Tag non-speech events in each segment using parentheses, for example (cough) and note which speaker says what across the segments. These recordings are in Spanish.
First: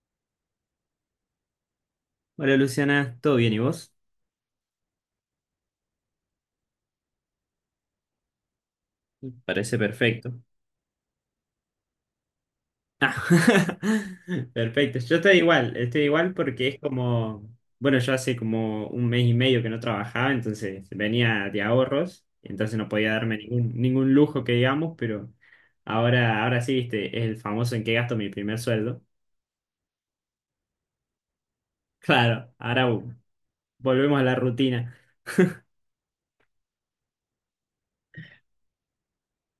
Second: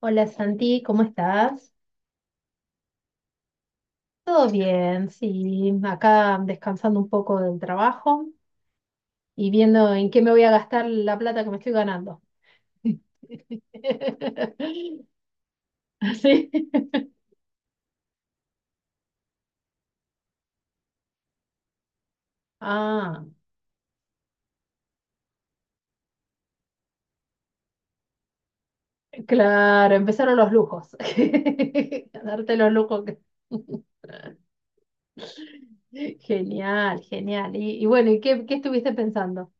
Speaker 1: Hola Santi, ¿cómo estás?
Speaker 2: Hola Luciana, ¿todo bien y vos?
Speaker 1: Todo bien, sí, acá descansando un poco del trabajo y
Speaker 2: Parece
Speaker 1: viendo en qué me
Speaker 2: perfecto.
Speaker 1: voy a gastar la plata que me estoy ganando.
Speaker 2: Ah, (laughs) perfecto.
Speaker 1: (laughs)
Speaker 2: Yo estoy igual
Speaker 1: ¿Sí?
Speaker 2: porque es como, bueno, yo hace como 1 mes y medio que no trabajaba, entonces venía de ahorros, entonces no podía
Speaker 1: Ah,
Speaker 2: darme ningún lujo que digamos, pero ahora, ahora sí, viste, es el famoso en qué gasto mi primer sueldo. (laughs)
Speaker 1: claro, empezaron los lujos. (laughs) A
Speaker 2: Claro,
Speaker 1: darte los
Speaker 2: ahora
Speaker 1: lujos.
Speaker 2: volvemos a la rutina.
Speaker 1: (laughs) Genial, genial. Y bueno, ¿y qué estuviste pensando?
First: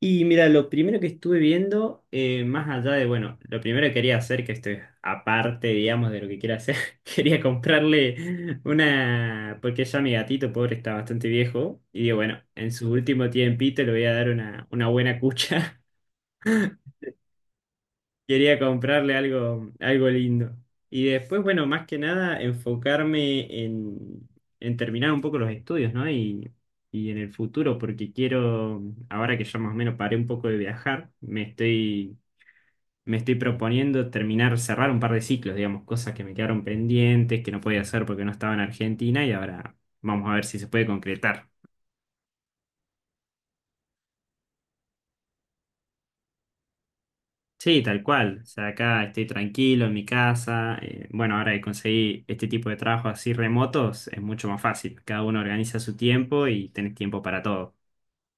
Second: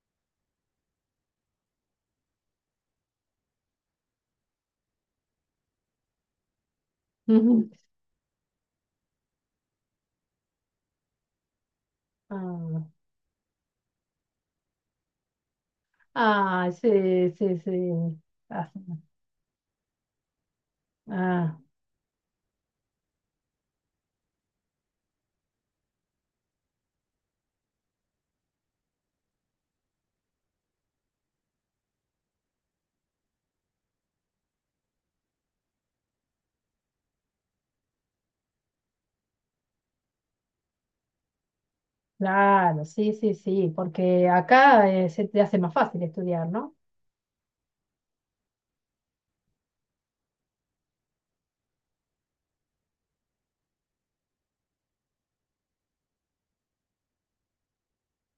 Speaker 2: Y mira, lo primero que estuve viendo, más allá de, bueno, lo primero que quería hacer, que esto es aparte, digamos, de lo que quiero hacer, (laughs)
Speaker 1: (laughs)
Speaker 2: quería
Speaker 1: Ujú.
Speaker 2: comprarle una, porque ya mi gatito pobre está bastante viejo, y digo, bueno, en su último tiempito le voy a dar una buena cucha,
Speaker 1: Ah, ah, sí, sí, sí.
Speaker 2: (laughs) quería
Speaker 1: Ah,
Speaker 2: comprarle algo, algo lindo. Y después,
Speaker 1: ah.
Speaker 2: bueno, más que nada, enfocarme en terminar un poco los estudios, ¿no? Y en el futuro, porque quiero, ahora que ya más o menos paré un poco de viajar, Me estoy proponiendo terminar, cerrar un par de ciclos, digamos, cosas que me quedaron pendientes, que no podía hacer porque no estaba en Argentina y ahora vamos a ver si se puede concretar.
Speaker 1: Claro, sí, sí, sí, porque acá se te hace más fácil estudiar, ¿no?
Speaker 2: Sí, tal cual. O sea, acá estoy tranquilo en mi casa. Bueno, ahora que conseguí este tipo de trabajos así remotos, es mucho más fácil. Cada uno organiza su tiempo y tenés tiempo para todo.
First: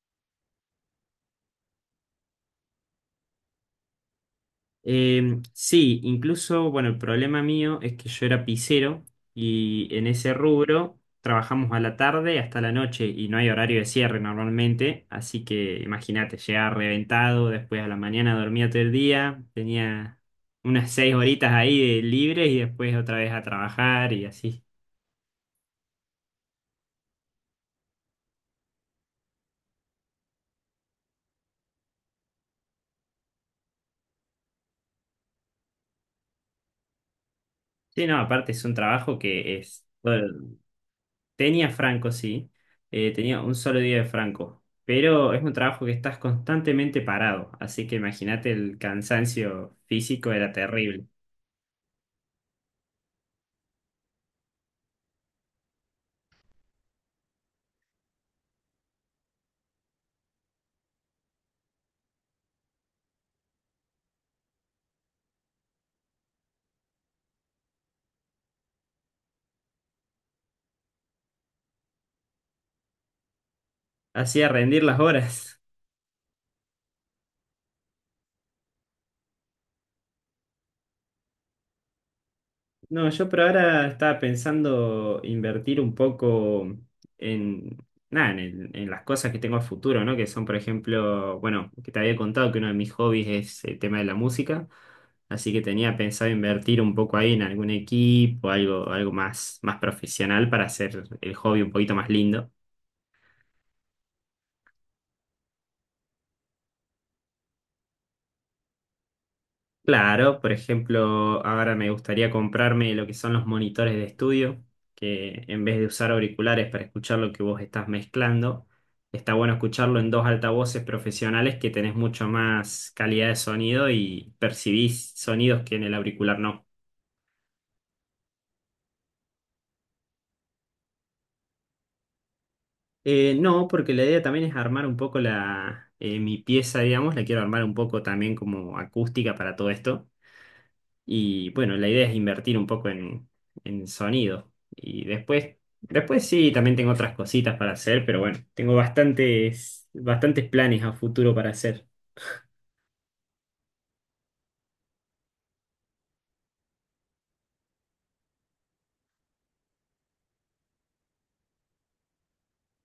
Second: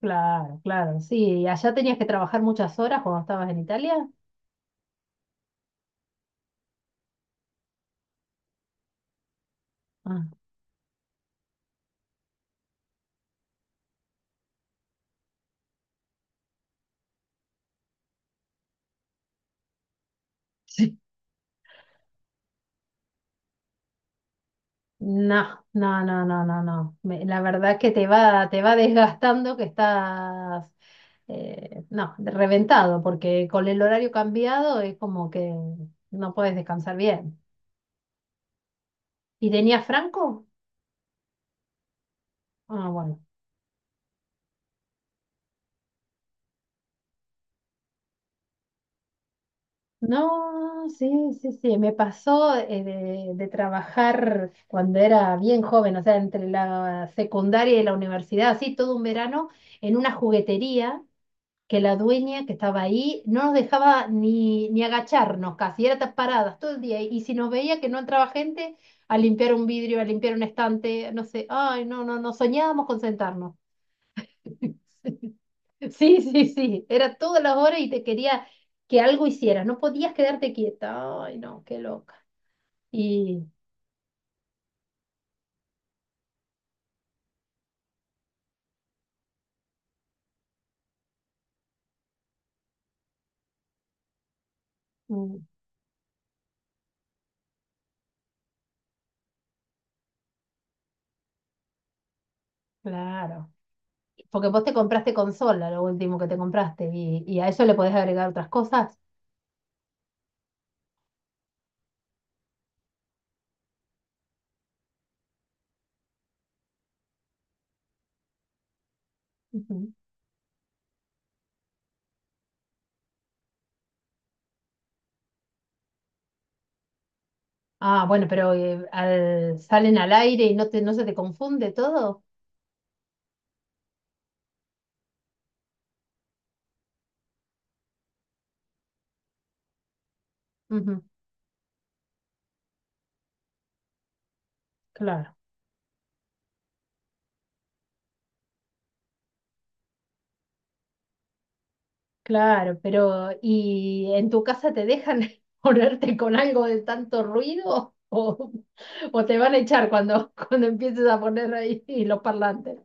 Speaker 1: Claro, claro, sí. ¿Y allá tenías que trabajar muchas horas cuando estabas en Italia?
Speaker 2: Sí, incluso, bueno, el problema mío es que yo era pisero y en
Speaker 1: Ah,
Speaker 2: ese rubro trabajamos a la tarde hasta la noche y no hay horario de cierre normalmente, así que imagínate, llegaba reventado, después a la mañana dormía todo el día, tenía unas
Speaker 1: sí.
Speaker 2: 6 horitas ahí de libres y después otra vez a trabajar y así.
Speaker 1: No, no, no, no, no, no. La verdad que te te va desgastando que estás, no, reventado, porque con el horario cambiado es como que no puedes descansar bien.
Speaker 2: Sí, no, aparte es un trabajo
Speaker 1: ¿Y
Speaker 2: que
Speaker 1: tenías
Speaker 2: es bueno.
Speaker 1: franco?
Speaker 2: Tenía franco, sí.
Speaker 1: Ah, bueno.
Speaker 2: Tenía un solo día de franco. Pero es un trabajo que estás constantemente parado. Así que imagínate el cansancio físico era
Speaker 1: No,
Speaker 2: terrible.
Speaker 1: sí, sí, sí, me pasó de trabajar cuando era bien joven, o sea, entre la secundaria y la universidad, así todo un verano, en una juguetería que la dueña que estaba ahí no nos dejaba ni agacharnos casi, era paradas todo el día, y si nos veía que no entraba gente, a limpiar un vidrio, a limpiar un estante, no sé, ay, no, no soñábamos con sentarnos.
Speaker 2: Hacía rendir las
Speaker 1: (laughs)
Speaker 2: horas.
Speaker 1: Sí, sí, sí. Era todas las horas y te quería que algo hicieras. No podías quedarte quieta. Ay, no, qué loca.
Speaker 2: No, yo por
Speaker 1: Y
Speaker 2: ahora estaba pensando invertir un poco en, nada, en, en las cosas que tengo a futuro, ¿no? Que son, por ejemplo, bueno, que te había contado que uno de mis hobbies es el tema de la música,
Speaker 1: mm,
Speaker 2: así que tenía pensado invertir un poco ahí en algún equipo, algo, algo más, más profesional para hacer el hobby un poquito más lindo.
Speaker 1: claro. Porque vos te compraste consola, lo último que te compraste, y a eso le podés agregar otras cosas.
Speaker 2: Claro, por ejemplo, ahora me gustaría comprarme lo que son los monitores de estudio, que en vez de usar auriculares para escuchar lo que vos estás mezclando, está bueno
Speaker 1: Ujú.
Speaker 2: escucharlo en dos altavoces profesionales que tenés mucho más calidad de sonido y percibís sonidos que en el auricular no.
Speaker 1: Ah, bueno, pero salen al aire y no no se te confunde todo.
Speaker 2: No, porque la idea también es armar un poco la, mi pieza, digamos, la quiero armar un poco también como acústica para todo esto.
Speaker 1: Ujú,
Speaker 2: Y bueno, la idea es invertir un poco en sonido. Y
Speaker 1: claro.
Speaker 2: después, después sí, también tengo otras cositas para hacer, pero bueno, tengo bastantes, bastantes planes a futuro para hacer.
Speaker 1: Claro, pero ¿y en tu casa te dejan (laughs) ponerte con algo de tanto ruido o te van a echar cuando, (laughs) cuando empieces a poner ahí (laughs) los parlantes?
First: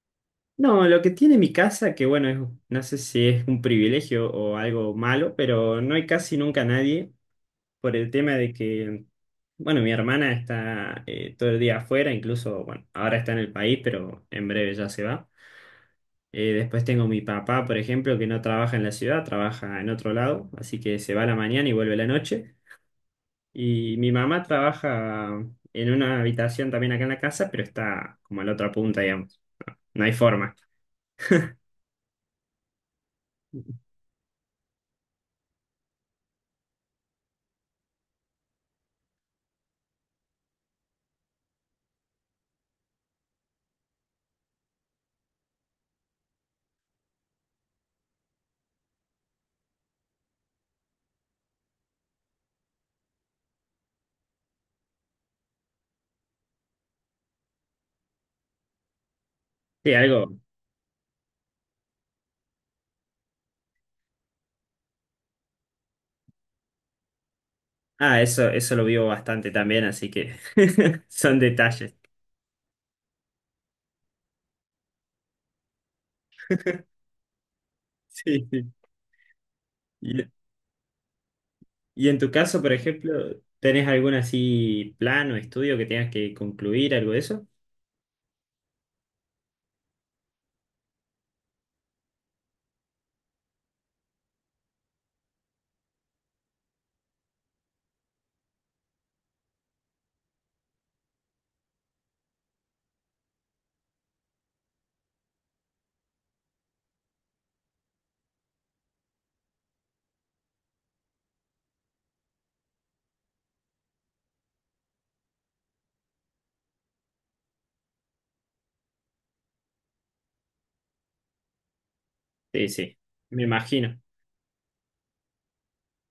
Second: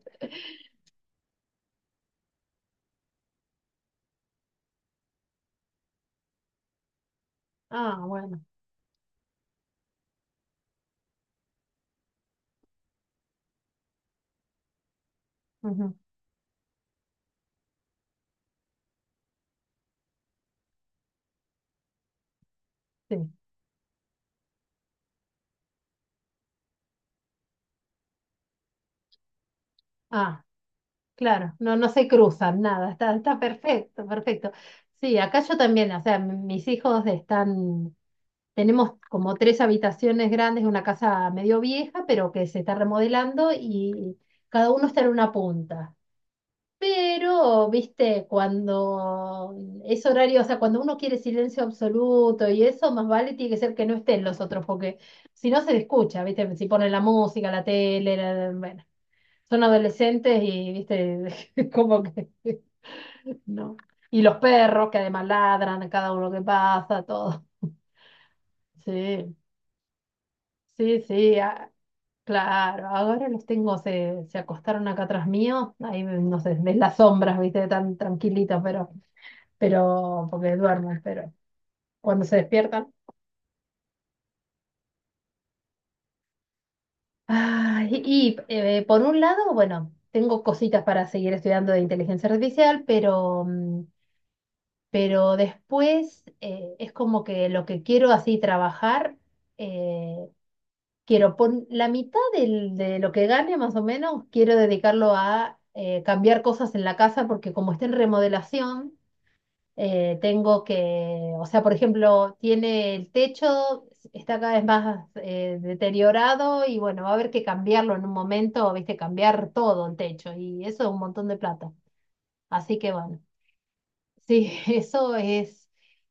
Speaker 2: No, lo que tiene mi casa, que bueno, no sé si es un privilegio o algo malo, pero no hay casi nunca nadie por
Speaker 1: Ah,
Speaker 2: el tema
Speaker 1: bueno.
Speaker 2: de que, bueno, mi hermana está todo el día afuera, incluso, bueno, ahora está en el país, pero en breve ya se va.
Speaker 1: Ujú,
Speaker 2: Después tengo mi papá, por ejemplo, que no trabaja en la ciudad, trabaja en otro lado, así que se va a la mañana y vuelve a la noche.
Speaker 1: sí.
Speaker 2: Y mi mamá trabaja en una habitación también acá en la casa, pero está como a la otra punta, digamos. No hay
Speaker 1: Ah,
Speaker 2: forma.
Speaker 1: claro. No, no se cruzan, nada. Está, está perfecto, perfecto. Sí, acá yo también, o sea, mis hijos están, tenemos como tres habitaciones grandes, una casa medio vieja, pero que se está remodelando y cada uno está en una punta. Pero, viste, cuando es horario, o sea, cuando uno quiere silencio absoluto y eso, más vale tiene que ser que no estén los otros, porque si no se le escucha, viste, si ponen la música, la tele, bueno, son
Speaker 2: Sí, algo.
Speaker 1: adolescentes y, viste, (laughs) como que no. Y los perros que además ladran a cada uno que pasa, todo.
Speaker 2: Ah, eso lo vivo
Speaker 1: Sí,
Speaker 2: bastante también, así que
Speaker 1: sí,
Speaker 2: (laughs) son
Speaker 1: sí, ah,
Speaker 2: detalles.
Speaker 1: claro. Ahora los tengo, se acostaron acá atrás mío, ahí, no sé, ves las
Speaker 2: (laughs)
Speaker 1: sombras, viste, tan
Speaker 2: Sí,
Speaker 1: tranquilitos,
Speaker 2: sí.
Speaker 1: pero
Speaker 2: Y,
Speaker 1: porque duermen, pero
Speaker 2: y en
Speaker 1: cuando
Speaker 2: tu
Speaker 1: se
Speaker 2: caso, por
Speaker 1: despiertan.
Speaker 2: ejemplo, ¿tenés algún así plan o estudio que tengas que concluir, algo de eso?
Speaker 1: Ay, y por un lado, bueno, tengo cositas para seguir estudiando de inteligencia artificial, pero, mm, pero después es como que lo que quiero así trabajar, eh, quiero pon la mitad de lo que gane más o menos, quiero dedicarlo a cambiar cosas en la casa porque como está en remodelación tengo que, o sea, por ejemplo, tiene el techo, está cada vez más deteriorado y bueno, va a haber que cambiarlo en un momento, viste, cambiar todo el techo y eso es un montón de plata.
Speaker 2: Sí,
Speaker 1: Así que
Speaker 2: sí,
Speaker 1: bueno,
Speaker 2: me imagino.
Speaker 1: sí, (laughs) eso es.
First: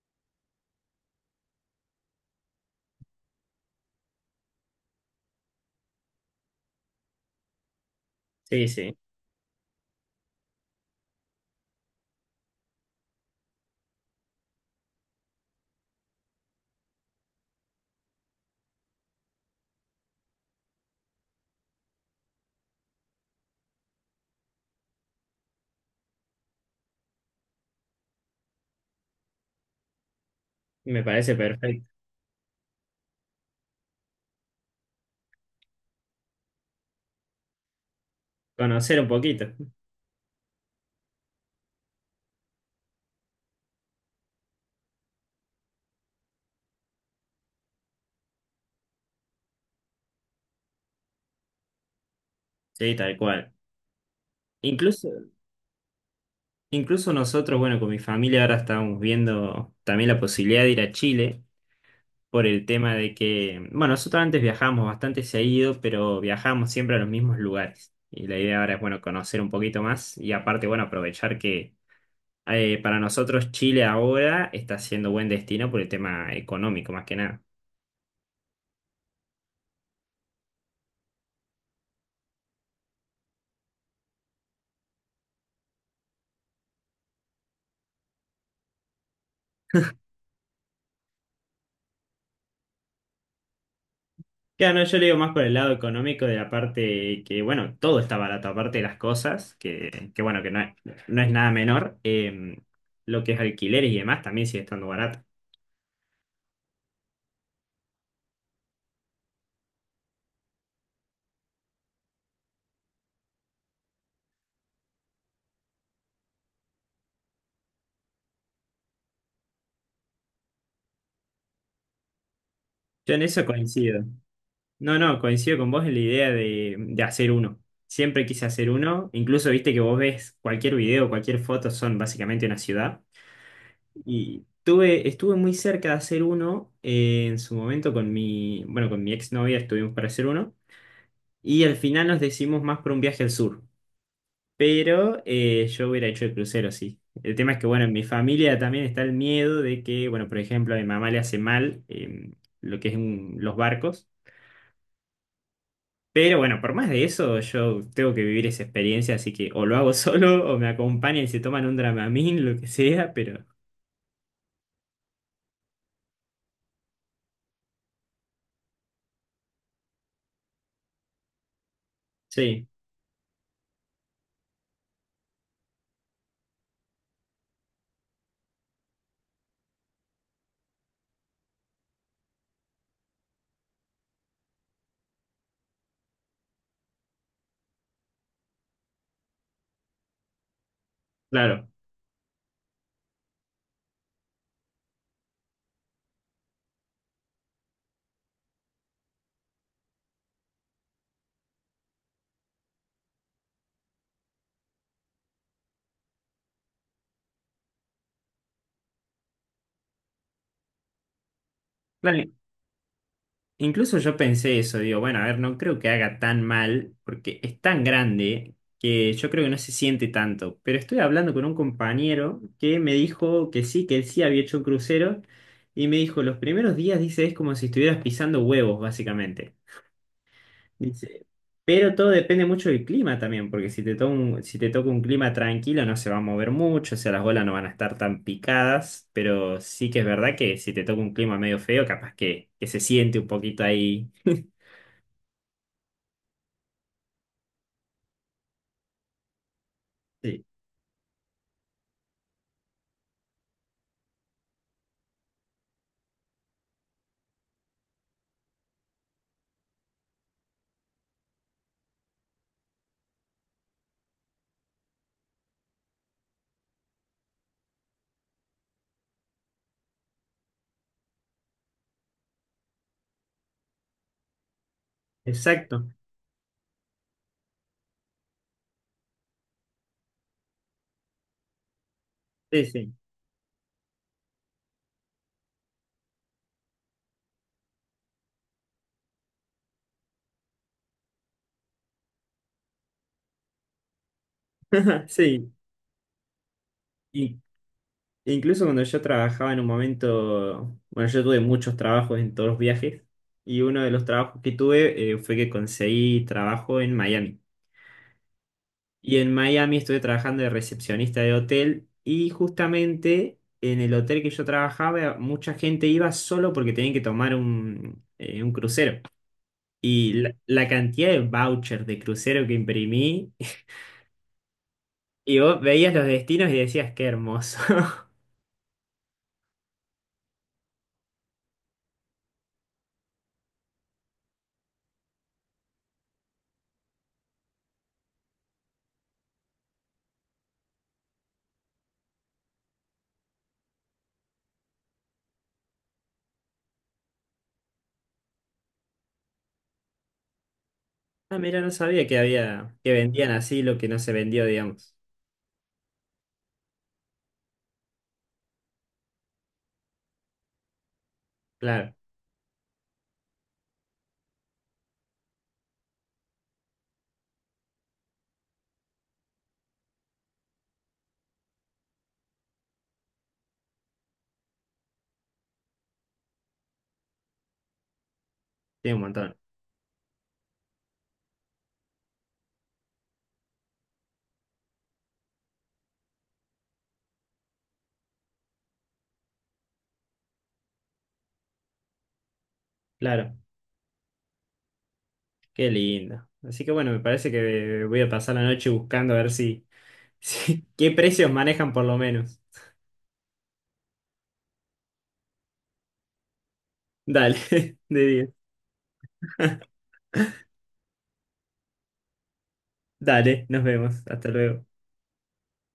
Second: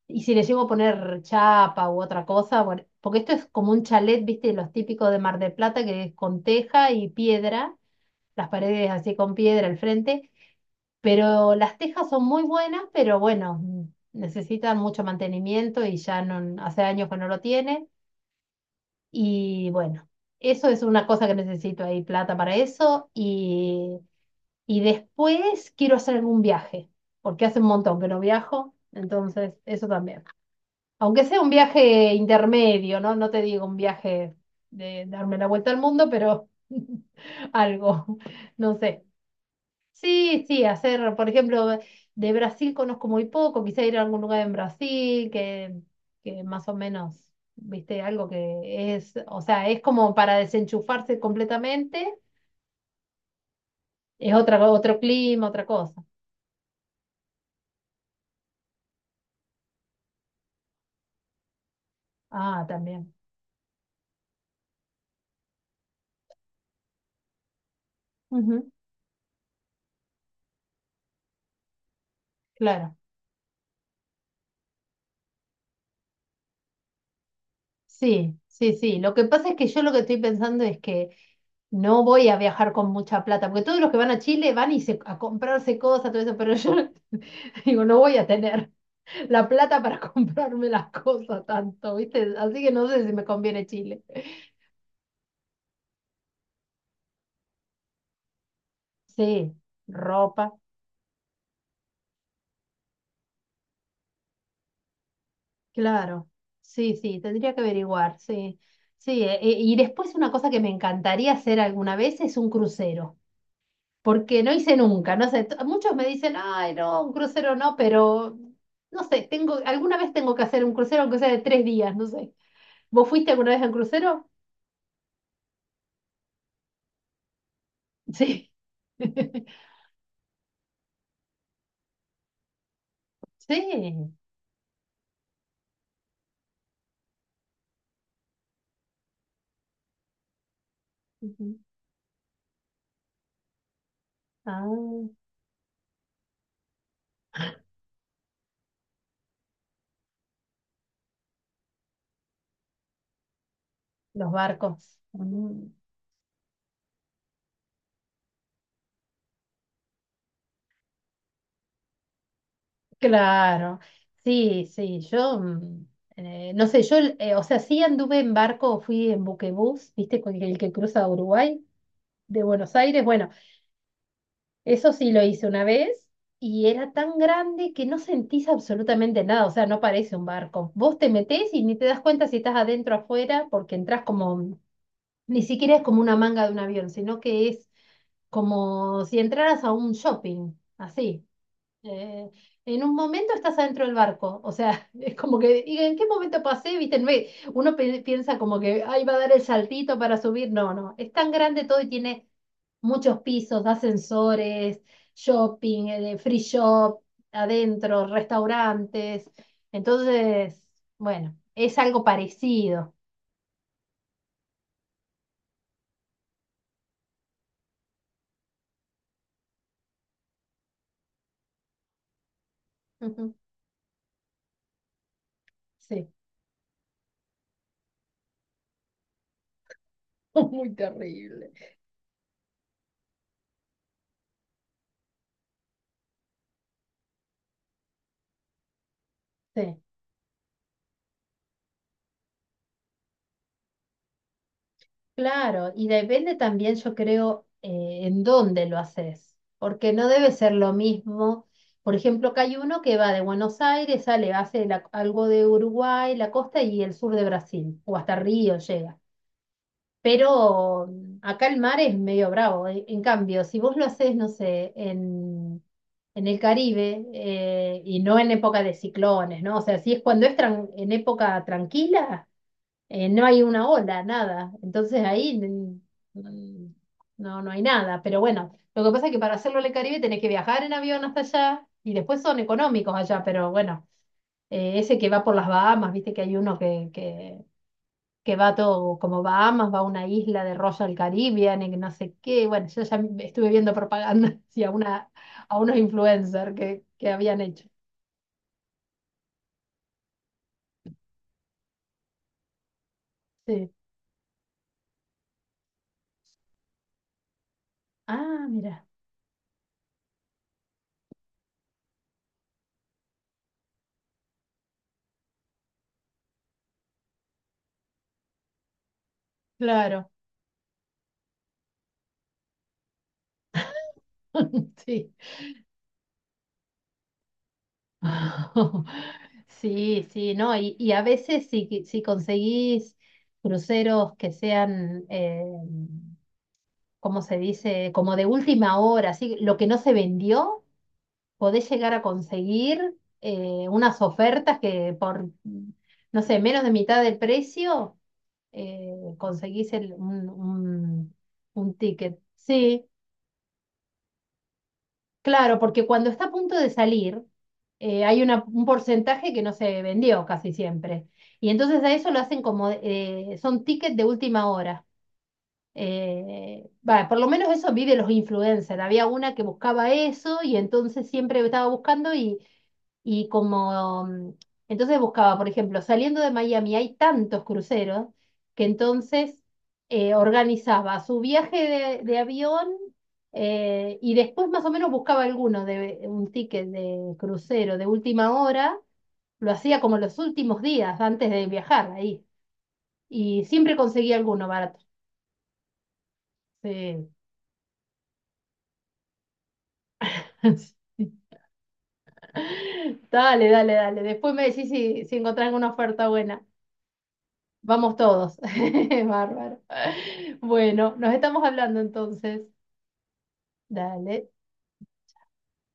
Speaker 1: Y si le llego a poner chapa u otra cosa, bueno, porque esto es como un chalet, viste, los típicos de Mar del Plata, que es con teja y piedra, las
Speaker 2: Sí,
Speaker 1: paredes
Speaker 2: sí,
Speaker 1: así con piedra al frente, pero las tejas son muy buenas, pero bueno, mm, necesitan mucho mantenimiento y ya no, hace años que no lo tiene. Y bueno, eso es una cosa que necesito ahí, plata para eso. Y después quiero hacer algún viaje, porque hace un montón que no viajo, entonces eso también.
Speaker 2: me
Speaker 1: Aunque
Speaker 2: parece
Speaker 1: sea un
Speaker 2: perfecto.
Speaker 1: viaje intermedio, ¿no? No te digo un viaje de darme la vuelta al mundo, pero (laughs) algo, no
Speaker 2: Conocer
Speaker 1: sé.
Speaker 2: un poquito.
Speaker 1: Sí, sí, hacer, por ejemplo, de Brasil conozco muy poco, quizá ir a algún lugar en Brasil que más o menos, viste, algo que es, o sea, es como para desenchufarse completamente,
Speaker 2: Sí, tal cual.
Speaker 1: es otra, otro
Speaker 2: Incluso,
Speaker 1: clima, otra cosa.
Speaker 2: incluso nosotros, bueno, con mi familia ahora estábamos viendo también la posibilidad de ir a Chile por
Speaker 1: Ah,
Speaker 2: el tema
Speaker 1: también.
Speaker 2: de que, bueno, nosotros antes viajamos bastante seguido, pero viajamos siempre a los mismos lugares. Y la idea
Speaker 1: Ujú,
Speaker 2: ahora es, bueno, conocer un poquito más y aparte, bueno, aprovechar que
Speaker 1: claro.
Speaker 2: para nosotros Chile ahora está siendo buen destino por el tema económico, más que nada.
Speaker 1: Sí, sí, sí. Lo que pasa es que yo lo que estoy pensando es que no voy a viajar con mucha plata, porque todos los que van a Chile van y a comprarse cosas, todo eso, pero yo (laughs) digo, no voy a tener la plata para (laughs) comprarme las cosas tanto, ¿viste? Así que no sé si me conviene Chile.
Speaker 2: Claro, no, yo le digo más por el lado económico de la parte que, bueno, todo está barato, aparte de las
Speaker 1: Sí,
Speaker 2: cosas, que bueno,
Speaker 1: ropa,
Speaker 2: que no es, no es nada menor. Lo que es alquileres y demás también sigue estando barato.
Speaker 1: claro. Sí, sí, tendría que averiguar, sí. Sí, y después una cosa que me encantaría hacer alguna vez es un crucero, porque no hice nunca, no sé, muchos me dicen, ay, no, un crucero no, pero no sé, tengo, alguna vez tengo que hacer un crucero, aunque sea de tres días, no sé. ¿Vos
Speaker 2: Yo en
Speaker 1: fuiste
Speaker 2: eso
Speaker 1: alguna vez a un
Speaker 2: coincido.
Speaker 1: crucero?
Speaker 2: No, no, coincido con vos en la idea de hacer uno. Siempre quise
Speaker 1: Sí.
Speaker 2: hacer uno. Incluso viste
Speaker 1: (laughs)
Speaker 2: que vos ves cualquier video, cualquier foto, son básicamente una ciudad.
Speaker 1: Sí.
Speaker 2: Y tuve, estuve muy cerca de hacer uno en su momento con mi, bueno, con mi exnovia estuvimos para hacer uno.
Speaker 1: Ujú.
Speaker 2: Y al final nos decidimos más por un viaje al sur.
Speaker 1: Ah.
Speaker 2: Pero yo hubiera hecho el crucero, sí. El tema es que, bueno, en mi familia también está el miedo de que, bueno, por ejemplo, a mi mamá le hace mal lo que es los barcos.
Speaker 1: Los barcos. Mm.
Speaker 2: Pero bueno, por más de eso, yo tengo que vivir esa experiencia, así que o lo hago (laughs) solo o me acompañan y se toman un Dramamine, lo que sea, pero
Speaker 1: Claro, sí, sí, yo, mm, no sé, yo, o sea, sí anduve en barco, fui en buquebús, viste, con el que cruza Uruguay, de
Speaker 2: sí,
Speaker 1: Buenos Aires, bueno, eso sí lo hice una vez y era tan grande que no sentís absolutamente nada, o sea, no parece un barco. Vos te metés y ni te das cuenta si estás adentro o afuera porque entras como, ni siquiera es como una manga de un avión, sino que es como si entraras a un shopping, así.
Speaker 2: claro.
Speaker 1: Eh, en un momento estás adentro del barco, o sea, (laughs) es como que, ¿y en qué momento pasé? ¿Viste? No es- Uno piensa como que, ay, va a dar el saltito para subir. No, no, es tan grande todo y tiene muchos pisos, ascensores, shopping, free shop, adentro, restaurantes. Entonces, bueno, es algo
Speaker 2: Claro,
Speaker 1: parecido.
Speaker 2: incluso yo pensé eso, digo, bueno, a ver, no creo que haga tan mal, porque es tan grande que yo creo que no se siente tanto. Pero estoy hablando con un compañero que me
Speaker 1: Ujú,
Speaker 2: dijo que sí, que él sí había hecho un crucero, y me
Speaker 1: sí.
Speaker 2: dijo, los primeros días, dice, es como si estuvieras pisando huevos, básicamente.
Speaker 1: (laughs) Muy
Speaker 2: Dice,
Speaker 1: terrible.
Speaker 2: pero todo depende mucho del clima también, porque si te toca un, si te toca un clima tranquilo no se va a mover mucho, o sea, las olas no van a estar tan picadas, pero
Speaker 1: Sí.
Speaker 2: sí que es verdad que si te toca un clima medio feo, capaz que se siente un poquito ahí.
Speaker 1: Claro, y depende también, yo creo, en dónde lo haces, porque no debe
Speaker 2: Sí,
Speaker 1: ser lo mismo. Por ejemplo, acá hay uno que va de Buenos Aires, sale, hace algo de Uruguay, la costa y el sur de Brasil, o hasta Río llega. Pero mm, acá el mar es medio bravo. En cambio, si vos lo haces, no sé, en el Caribe, y no en época de ciclones, ¿no? O sea, si es cuando es en época tranquila no hay una ola, nada. Entonces ahí mm,
Speaker 2: exacto.
Speaker 1: mm, no, no hay nada. Pero bueno, lo que pasa es que para hacerlo en el Caribe tenés que viajar en avión hasta allá y después son
Speaker 2: Sí, sí.
Speaker 1: económicos allá, pero bueno, ese que va por las Bahamas, viste que hay uno que va todo como Bahamas, va a una isla de Royal Caribbean y que no sé qué. Bueno, yo ya estuve viendo propaganda (laughs) sí, a,
Speaker 2: (laughs)
Speaker 1: una,
Speaker 2: Sí.
Speaker 1: a unos influencers que
Speaker 2: Y
Speaker 1: habían hecho.
Speaker 2: e incluso cuando yo trabajaba en un momento, bueno, yo tuve muchos trabajos en todos los viajes y
Speaker 1: Sí.
Speaker 2: uno de los trabajos que tuve fue que conseguí trabajo en Miami.
Speaker 1: Ah, mira,
Speaker 2: Y en Miami estuve trabajando de recepcionista de hotel y justamente en el hotel que yo trabajaba mucha gente iba solo porque tenían que tomar un crucero.
Speaker 1: claro.
Speaker 2: Y la cantidad de vouchers de crucero que imprimí, (laughs)
Speaker 1: (laughs) Sí.
Speaker 2: y vos veías los destinos y decías, qué hermoso.
Speaker 1: (laughs) Sí, sí, no, y a veces si conseguís cruceros que sean, ¿cómo se dice? Como de última hora, así, lo que no se vendió, podés llegar a conseguir unas ofertas que por, no sé, menos de mitad del precio, conseguís
Speaker 2: Ah, mira, no
Speaker 1: un
Speaker 2: sabía que
Speaker 1: ticket.
Speaker 2: había,
Speaker 1: Sí,
Speaker 2: que vendían así lo que no se vendió, digamos.
Speaker 1: claro, porque cuando está a punto de salir, hay un porcentaje que no se vendió casi siempre. Y entonces a
Speaker 2: Claro,
Speaker 1: eso lo hacen como, son tickets de última hora. Va, por lo menos eso vive los influencers. Había una que buscaba eso y entonces siempre estaba buscando y como, mm, entonces buscaba, por ejemplo, saliendo de Miami hay tantos cruceros que
Speaker 2: tiene un montón.
Speaker 1: entonces organizaba su viaje de avión y después más o menos buscaba alguno de un ticket de crucero de última hora, lo hacía como los últimos días antes de viajar ahí.
Speaker 2: Claro,
Speaker 1: Y siempre conseguía alguno barato.
Speaker 2: qué lindo. Así que bueno, me
Speaker 1: Sí.
Speaker 2: parece que voy a pasar la noche buscando a ver si, (laughs) si qué
Speaker 1: (laughs)
Speaker 2: precios manejan por lo menos.
Speaker 1: Dale, dale, dale. Después me decís si encontrás alguna oferta buena.
Speaker 2: Dale, (laughs)
Speaker 1: Vamos
Speaker 2: de 10.
Speaker 1: todos. (laughs) Bárbaro. Bueno, nos estamos hablando entonces.
Speaker 2: Dale, nos vemos.
Speaker 1: Dale.
Speaker 2: Hasta luego.